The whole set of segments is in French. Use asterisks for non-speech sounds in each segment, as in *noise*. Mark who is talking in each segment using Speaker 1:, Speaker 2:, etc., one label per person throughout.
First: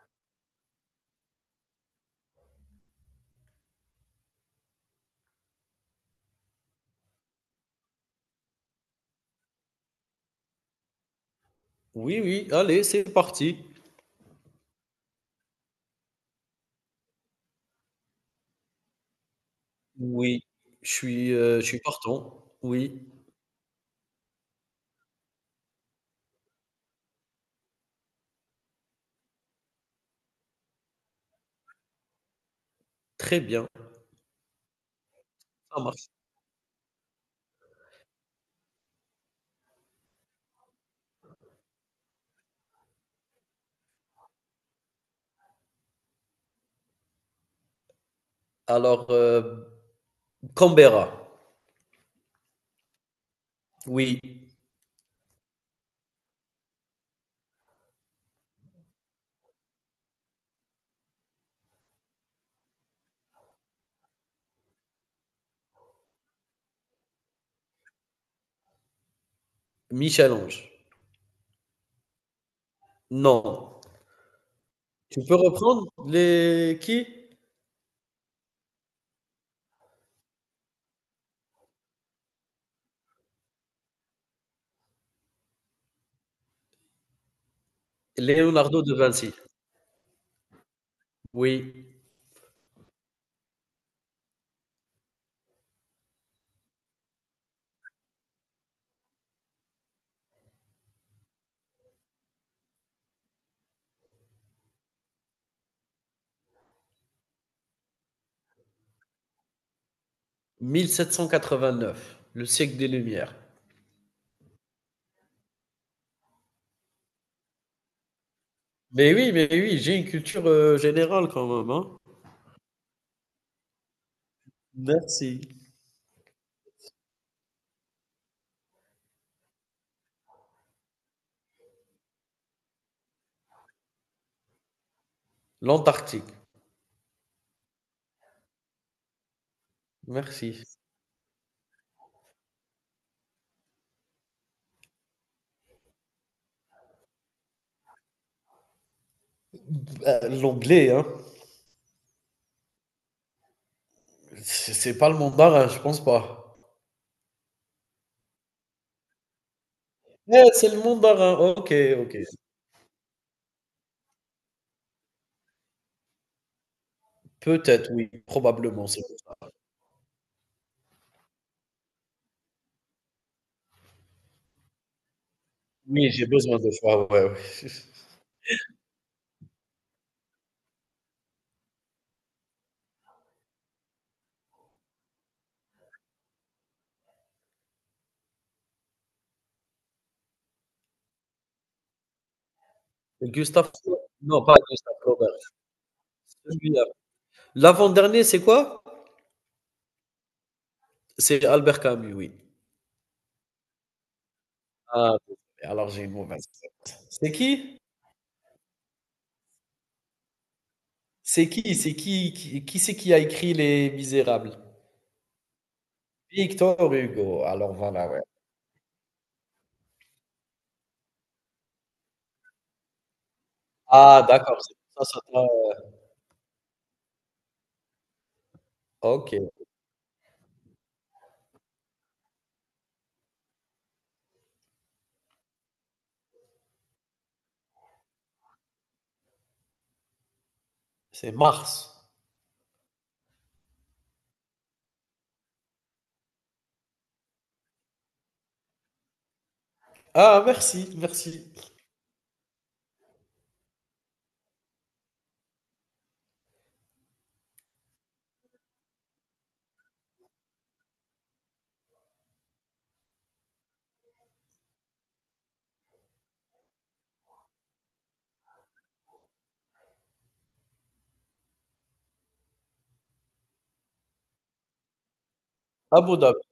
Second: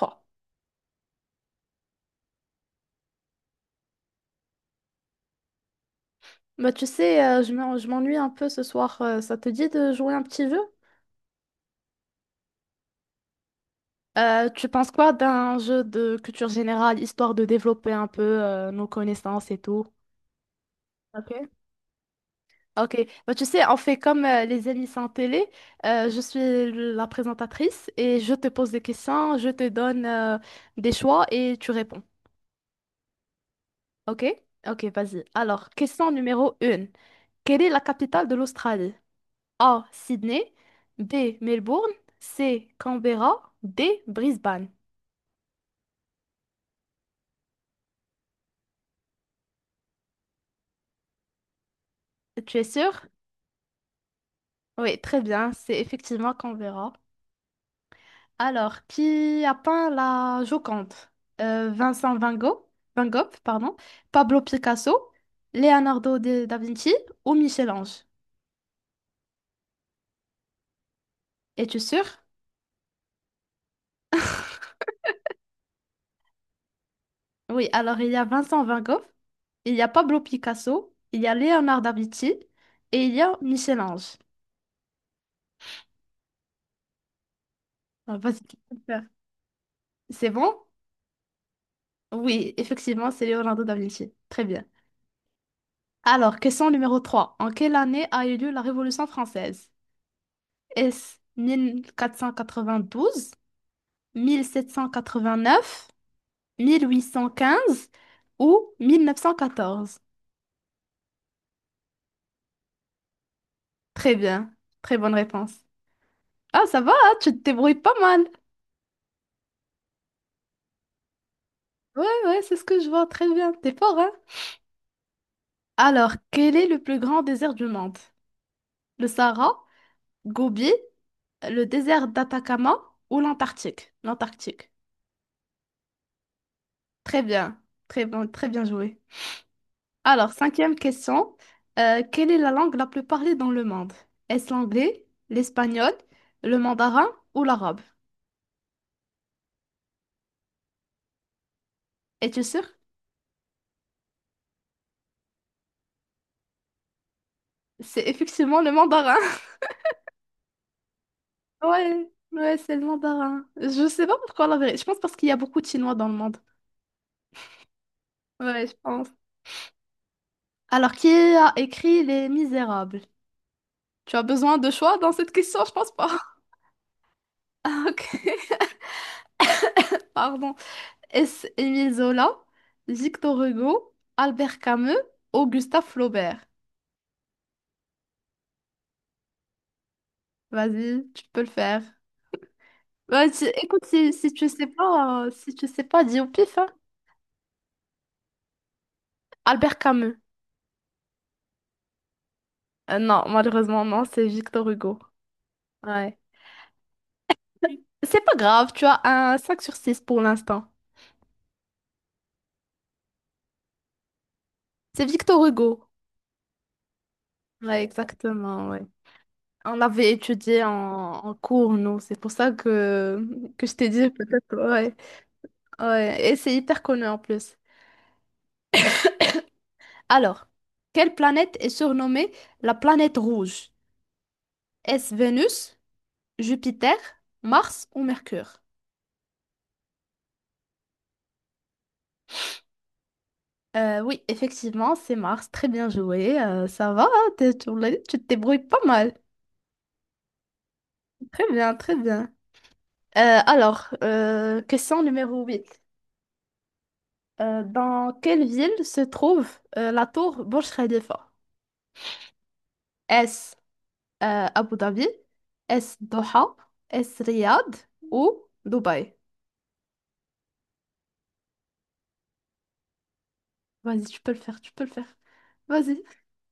Speaker 1: Oh. Bah, tu sais, je m'ennuie un peu ce soir. Ça te dit de jouer un petit jeu?
Speaker 2: Oui, oui, allez, c'est parti.
Speaker 1: Tu penses quoi d'un jeu de culture générale, histoire de développer un peu nos connaissances et tout?
Speaker 2: Oui,
Speaker 1: Ok.
Speaker 2: je suis partant. Oui,
Speaker 1: Ok. Bah, tu sais, on fait comme les émissions télé. Je suis la présentatrice et je te pose des questions, je te donne des choix et tu réponds.
Speaker 2: très bien,
Speaker 1: Ok? Ok, vas-y. Alors,
Speaker 2: ça marche.
Speaker 1: question numéro 1. Quelle est la capitale de l'Australie? A. Sydney. B. Melbourne. C. Canberra. D. Brisbane.
Speaker 2: Alors, Canberra.
Speaker 1: Tu es sûr?
Speaker 2: Oui.
Speaker 1: Oui, très bien. C'est effectivement Canberra. Alors, qui a peint la Joconde? Vincent Van Gogh, Van Gogh, pardon, Pablo Picasso, Leonardo da Vinci ou Michel-Ange?
Speaker 2: Michel-Ange.
Speaker 1: Es-tu sûr?
Speaker 2: Non. Tu peux reprendre les qui?
Speaker 1: Oui, alors il y a Vincent Van Gogh, il y a Pablo Picasso, il y a Leonardo da Vinci et il y a Michel-Ange. Ah, vas-y, tu peux le
Speaker 2: Leonardo de
Speaker 1: faire.
Speaker 2: Vinci.
Speaker 1: C'est bon?
Speaker 2: Oui.
Speaker 1: Oui, effectivement, c'est Leonardo da Vinci. Très bien. Alors, question numéro 3. En quelle année a eu lieu la Révolution française? Est-ce 1492, 1789, 1815 ou 1914?
Speaker 2: Mille sept cent quatre-vingt-neuf, le siècle des Lumières.
Speaker 1: Très bien. Très bonne réponse. Ah, ça va, hein, tu te débrouilles pas mal.
Speaker 2: Mais oui, j'ai une culture générale quand même, hein.
Speaker 1: Ouais, ouais, c'est ce que je vois. Très bien. T'es fort, hein?
Speaker 2: Merci.
Speaker 1: Alors, quel est le plus grand désert du monde? Le Sahara, Gobi, le désert d'Atacama ou l'Antarctique? L'Antarctique.
Speaker 2: L'Antarctique,
Speaker 1: Très bien, très bon, très bien joué. Alors,
Speaker 2: merci.
Speaker 1: cinquième question. Quelle est la langue la plus parlée dans le monde? Est-ce l'anglais, l'espagnol, le mandarin ou l'arabe?
Speaker 2: Bah, l'anglais, hein.
Speaker 1: Es-tu sûr?
Speaker 2: C'est pas le mandarin, je pense pas.
Speaker 1: C'est effectivement le mandarin. *laughs*
Speaker 2: Eh, c'est le mandarin. OK,
Speaker 1: Ouais,
Speaker 2: OK.
Speaker 1: ouais, c'est le mandarin. Je sais pas pourquoi la vérité. Je pense parce qu'il y a beaucoup de Chinois dans le monde.
Speaker 2: Peut-être, oui,
Speaker 1: Ouais, je
Speaker 2: probablement, c'est
Speaker 1: pense.
Speaker 2: pour ça.
Speaker 1: Alors, qui a écrit Les Misérables? Tu as besoin de choix dans cette question? Je pense
Speaker 2: Oui,
Speaker 1: pas.
Speaker 2: j'ai
Speaker 1: *laughs*
Speaker 2: besoin de choix, ouais, ouais.
Speaker 1: Ah, ok. *laughs* Pardon. Est-ce Émile Zola, Victor Hugo, Albert Camus ou Gustave Flaubert? Vas-y, tu peux le faire. Ouais,
Speaker 2: *laughs* Gustave.
Speaker 1: écoute, si
Speaker 2: Non,
Speaker 1: tu
Speaker 2: pas
Speaker 1: sais
Speaker 2: Gustave
Speaker 1: pas,
Speaker 2: Flaubert,
Speaker 1: si tu sais pas, dis au pif, hein.
Speaker 2: celui-là. L'avant-dernier, c'est quoi?
Speaker 1: Albert Camus.
Speaker 2: C'est Albert Camus, oui.
Speaker 1: Non, malheureusement, non, c'est Victor Hugo.
Speaker 2: Ah, alors j'ai une
Speaker 1: Ouais.
Speaker 2: mauvaise. C'est qui?
Speaker 1: C'est pas grave, tu as un 5/6 pour l'instant.
Speaker 2: C'est qui? C'est qui? Qui c'est qui a écrit Les Misérables?
Speaker 1: C'est Victor Hugo.
Speaker 2: Victor Hugo. Alors
Speaker 1: Ouais,
Speaker 2: voilà, ouais.
Speaker 1: exactement, ouais. On l'avait étudié en cours, nous. C'est pour ça que je t'ai dit
Speaker 2: Ah,
Speaker 1: peut-être,
Speaker 2: d'accord, c'est
Speaker 1: ouais.
Speaker 2: pour ça, ça t'a-
Speaker 1: Ouais, et c'est hyper connu en plus.
Speaker 2: OK,
Speaker 1: Alors, quelle planète est surnommée la planète rouge? Est-ce Vénus, Jupiter, Mars ou Mercure?
Speaker 2: c'est Mars.
Speaker 1: Oui, effectivement, c'est Mars. Très bien joué. Ça va, hein, tu te débrouilles pas mal.
Speaker 2: Ah, merci, merci.
Speaker 1: Très bien, très bien. Alors, question numéro 8. Dans quelle ville se trouve la tour Burj Khalifa? Est-ce Abu Dhabi? Est-ce Doha? Est-ce Riyad ou Dubaï? Vas-y, tu peux le faire, tu peux le faire. Vas-y.
Speaker 2: Abu Dhabi.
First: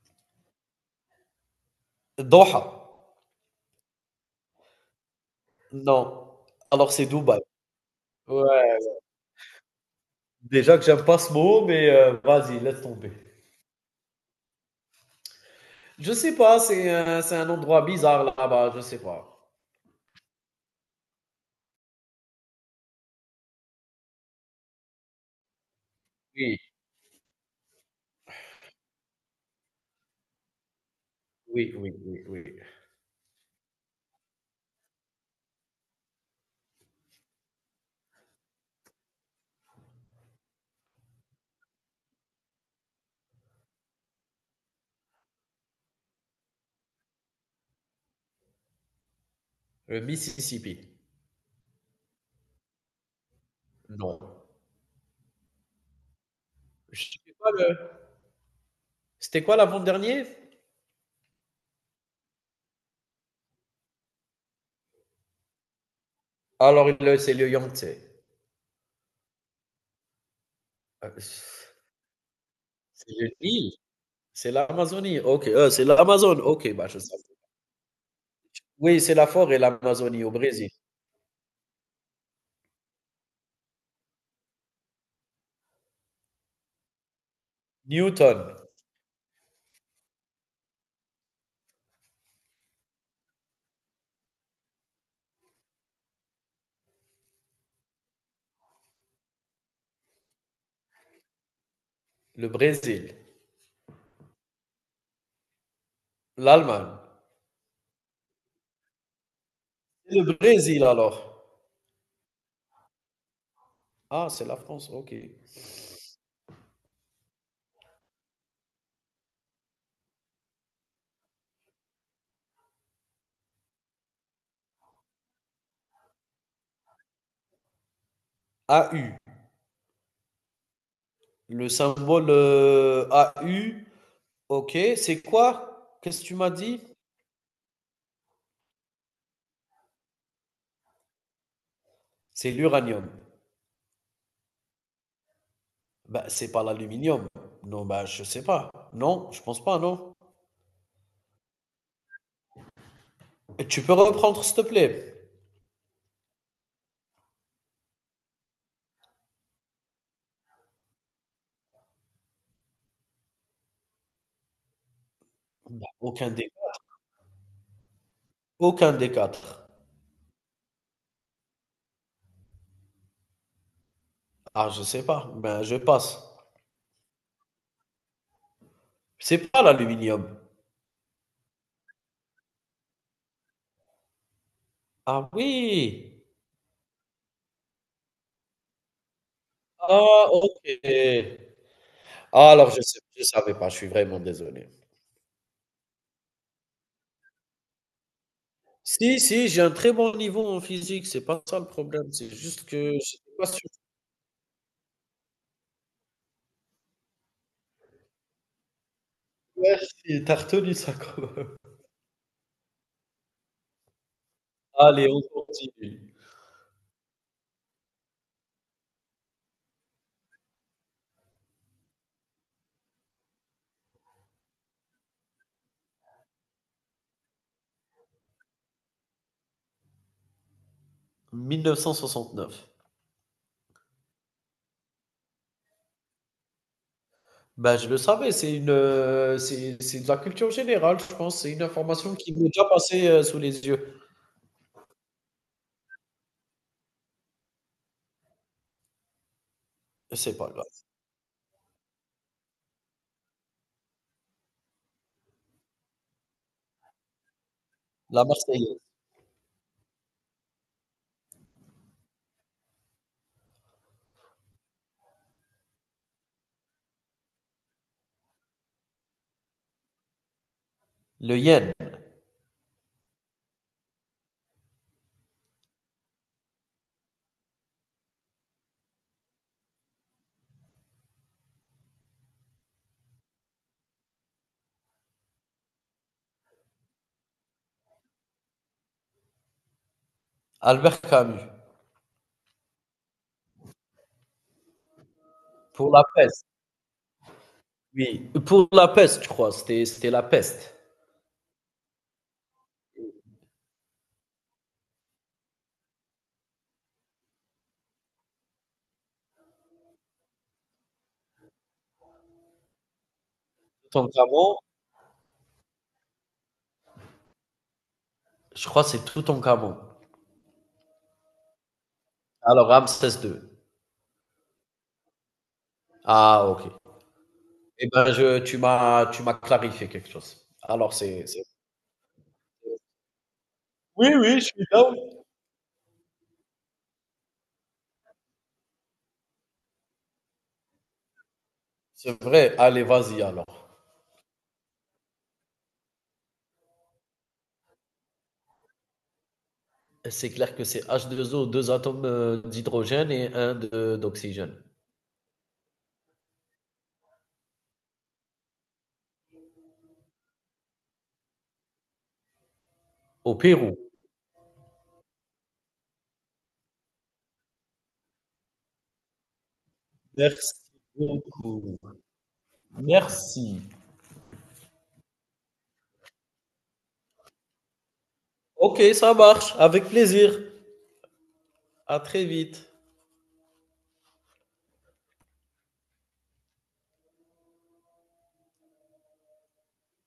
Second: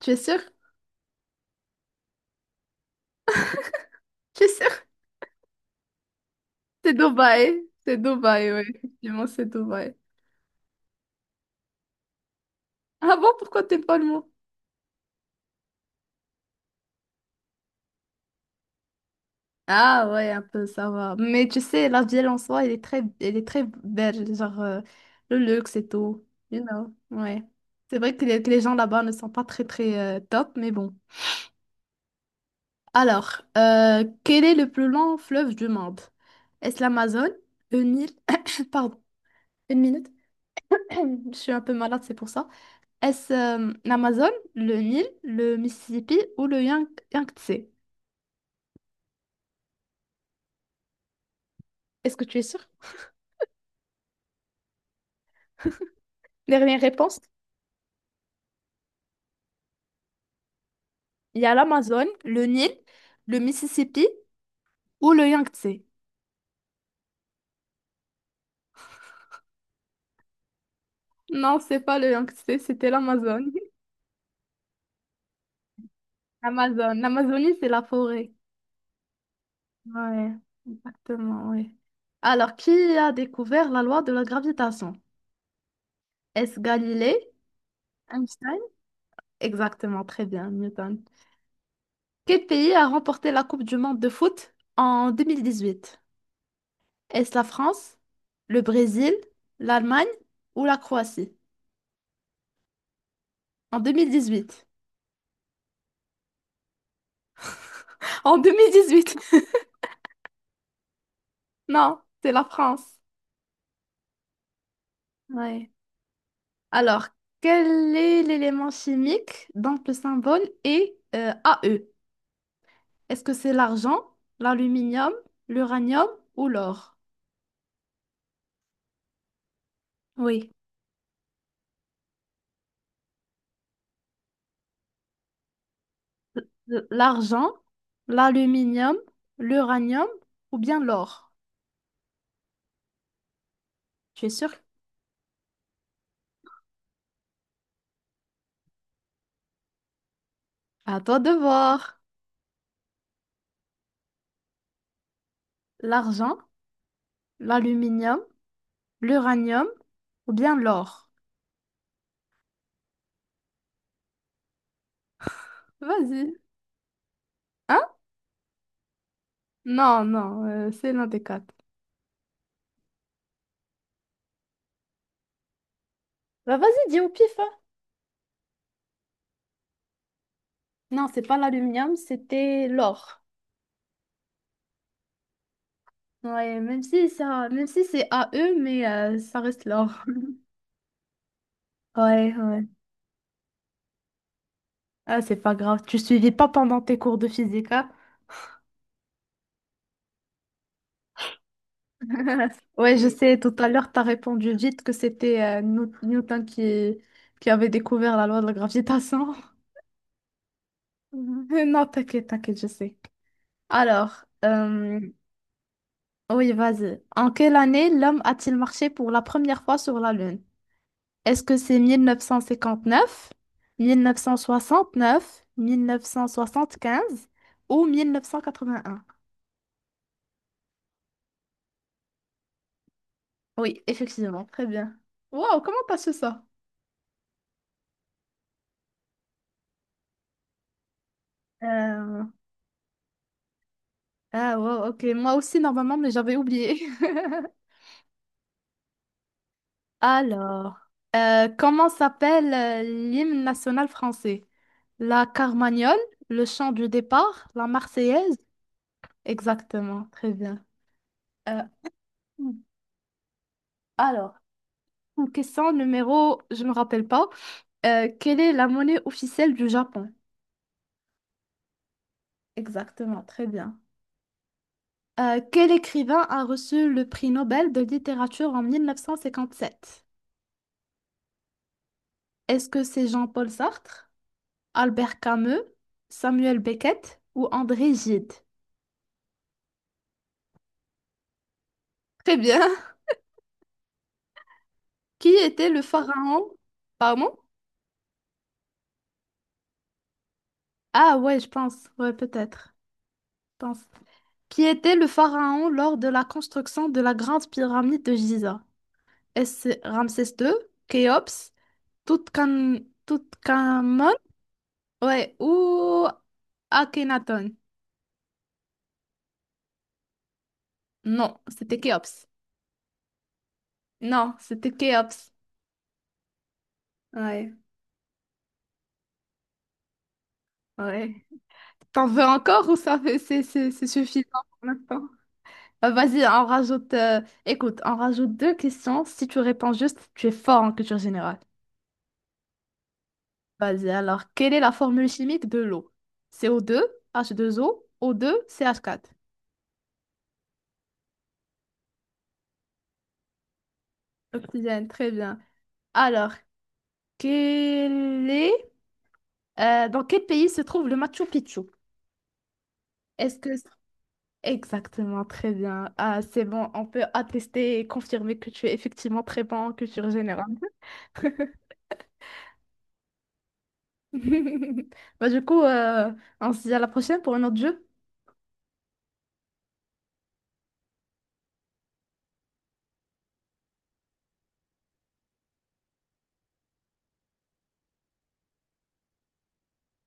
Speaker 1: Tu es sûr?
Speaker 2: Doha.
Speaker 1: Tu es sûr?
Speaker 2: Non, alors
Speaker 1: C'est
Speaker 2: c'est Dubaï.
Speaker 1: Dubaï. C'est Dubaï, oui.
Speaker 2: Ouais,
Speaker 1: Effectivement, c'est Dubaï.
Speaker 2: déjà que j'aime pas ce mot, mais vas-y, laisse tomber.
Speaker 1: Ah bon, pourquoi t'es pas le mot?
Speaker 2: Je sais pas, c'est un endroit bizarre là-bas, je sais pas.
Speaker 1: Ah ouais, un peu, ça va. Mais tu sais, la ville en soi, elle est très belle. Genre, le luxe et tout.
Speaker 2: Oui,
Speaker 1: You know, ouais. C'est vrai que les gens là-bas ne sont pas très, très top, mais bon.
Speaker 2: oui, oui, oui, oui.
Speaker 1: Alors, quel est le plus long fleuve du monde? Est-ce l'Amazone? Une île? *coughs* Pardon, une minute. *coughs* Je suis un peu malade, c'est pour ça. Est-ce l'Amazon, le Nil, le Mississippi ou le Yangtze?
Speaker 2: Le Mississippi.
Speaker 1: Est-ce que tu es sûr?
Speaker 2: Non.
Speaker 1: Dernière
Speaker 2: Je sais
Speaker 1: réponse.
Speaker 2: pas, le c'était quoi l'avant-dernier?
Speaker 1: Il y a l'Amazon, le Nil, le Mississippi ou le Yangtze.
Speaker 2: Alors le c'est le Yangtze. Heu,
Speaker 1: Non, c'est pas le Yangtze, c'était
Speaker 2: c'est le
Speaker 1: l'Amazon. *laughs*
Speaker 2: Nil? C'est l'Amazonie? OK, c'est l'Amazone? OK, bah,
Speaker 1: L'Amazon.
Speaker 2: je sais.
Speaker 1: L'Amazonie, c'est la forêt.
Speaker 2: Oui, c'est la forêt, l'Amazonie au
Speaker 1: Ouais,
Speaker 2: Brésil.
Speaker 1: exactement, oui. Alors, qui a découvert la loi de la gravitation? Est-ce Galilée?
Speaker 2: Newton,
Speaker 1: Einstein? Exactement, très bien, Newton. Quel pays a remporté la Coupe du monde de foot en 2018? Est-ce la France, le Brésil, l'Allemagne ou la Croatie?
Speaker 2: le Brésil,
Speaker 1: En 2018.
Speaker 2: l'Allemagne.
Speaker 1: En 2018. *laughs*
Speaker 2: Le Brésil alors.
Speaker 1: Non, c'est la France.
Speaker 2: Ah, c'est la France, ok.
Speaker 1: Ouais. Alors, quel est l'élément chimique dont le symbole est AE? Est-ce que c'est l'argent, l'aluminium, l'uranium ou l'or?
Speaker 2: AU,
Speaker 1: Oui.
Speaker 2: le symbole AU, ok, c'est quoi? Qu'est-ce que tu m'as dit?
Speaker 1: L'argent, l'aluminium, l'uranium ou bien l'or?
Speaker 2: C'est l'uranium.
Speaker 1: Tu es sûr?
Speaker 2: Bah, c'est pas l'aluminium. Non, bah, je sais pas. Non, je pense pas, non.
Speaker 1: À toi de voir.
Speaker 2: Et tu peux reprendre, s'il te plaît?
Speaker 1: L'argent, l'aluminium, l'uranium ou bien l'or?
Speaker 2: Bah, aucun
Speaker 1: Vas-y.
Speaker 2: des,
Speaker 1: Hein?
Speaker 2: Aucun des quatre.
Speaker 1: Non, non, c'est l'un des quatre.
Speaker 2: Ah, je sais pas. Ben, je passe.
Speaker 1: Bah vas-y, dis au pif, hein.
Speaker 2: C'est pas l'aluminium.
Speaker 1: Non, c'est pas l'aluminium, c'était l'or.
Speaker 2: Ah oui.
Speaker 1: Ouais, même si c'est AE, mais ça reste l'or.
Speaker 2: Ah,
Speaker 1: *laughs*
Speaker 2: ok.
Speaker 1: Ouais,
Speaker 2: Ah,
Speaker 1: ouais.
Speaker 2: alors, je sais, je savais pas. Je suis vraiment désolé.
Speaker 1: Ah, c'est pas grave. Tu suivais pas pendant tes cours de physique, hein?
Speaker 2: Si, si, j'ai un très bon niveau en physique, c'est pas ça le problème, c'est
Speaker 1: *laughs*
Speaker 2: juste que
Speaker 1: Ouais, je
Speaker 2: j'étais
Speaker 1: sais,
Speaker 2: pas
Speaker 1: tout à
Speaker 2: sûr.
Speaker 1: l'heure, t'as répondu vite que c'était Newton qui avait découvert la loi de la gravitation. *laughs*
Speaker 2: Merci, tu retenu ça quand même.
Speaker 1: Non, t'inquiète, t'inquiète, je sais. Alors,
Speaker 2: Allez, on continue.
Speaker 1: oui, vas-y. En quelle année l'homme a-t-il marché pour la première fois sur la Lune? Est-ce que c'est 1959, 1969, mille neuf cent soixante-quinze ou 1981?
Speaker 2: 1969.
Speaker 1: Oui, effectivement, très bien. Wow, comment t'as su ça?
Speaker 2: Ben, je le savais, c'est une, c'est de la culture générale, je pense, c'est une information
Speaker 1: Euh,
Speaker 2: qui m'est déjà passée, sous les yeux.
Speaker 1: Ah, wow, ok. Moi aussi, normalement, mais j'avais oublié. *laughs*
Speaker 2: C'est pas grave.
Speaker 1: Alors, comment s'appelle l'hymne national français? La Carmagnole, le chant du départ, la
Speaker 2: La
Speaker 1: Marseillaise?
Speaker 2: Marseillaise,
Speaker 1: Exactement, très bien. Euh, alors, question numéro, je me rappelle pas. Quelle est la monnaie officielle du Japon?
Speaker 2: le Yen,
Speaker 1: Exactement, très bien. Quel écrivain a reçu le prix Nobel de littérature en 1957? Est-ce que c'est Jean-Paul Sartre, Albert Camus, Samuel Beckett ou André Gide?
Speaker 2: Albert Camus,
Speaker 1: Très bien. *laughs* Qui était le
Speaker 2: pour la peste,
Speaker 1: pharaon? Pardon?
Speaker 2: oui, pour la peste, je crois, c'était la peste.
Speaker 1: Ah ouais, je pense. Ouais, peut-être. Je pense. Qui était le pharaon lors de la construction de la grande pyramide de Gizeh? S Ramsès II, Khéops, Toutankhamon,
Speaker 2: Toutankhamon,
Speaker 1: ouais, ou Akhenaton.
Speaker 2: je crois que c'est Toutankhamon.
Speaker 1: Non, c'était Khéops.
Speaker 2: Alors Ramsès II.
Speaker 1: Non, c'était Khéops.
Speaker 2: Ah OK.
Speaker 1: Ouais,
Speaker 2: Eh ben, tu m'as clarifié quelque chose. Alors,
Speaker 1: ouais.
Speaker 2: c'est-
Speaker 1: T'en veux encore ou c'est
Speaker 2: Oui,
Speaker 1: suffisant
Speaker 2: oui, je suis
Speaker 1: pour
Speaker 2: down.
Speaker 1: l'instant? Vas-y, on rajoute. Écoute, on rajoute deux questions. Si tu réponds juste, tu es fort en culture générale.
Speaker 2: C'est vrai. Allez, vas-y alors.
Speaker 1: Vas-y, alors, quelle est la formule chimique de l'eau? CO2, H2O, O2, CH4.
Speaker 2: C'est clair que c'est H2O, 2 O, deux atomes d'hydrogène et un d'oxygène.
Speaker 1: Oxygène, très bien. Alors, Quel est, dans quel pays se trouve le Machu Picchu?
Speaker 2: Au
Speaker 1: Est-ce que...
Speaker 2: Pérou.
Speaker 1: Exactement, très bien. Ah, c'est bon, on peut attester et confirmer que tu es effectivement très bon en culture générale.
Speaker 2: Merci beaucoup.
Speaker 1: *laughs*
Speaker 2: Merci.
Speaker 1: Bah, du coup, on se dit à la prochaine pour un autre jeu.
Speaker 2: Ok, ça marche. Avec plaisir. À très vite.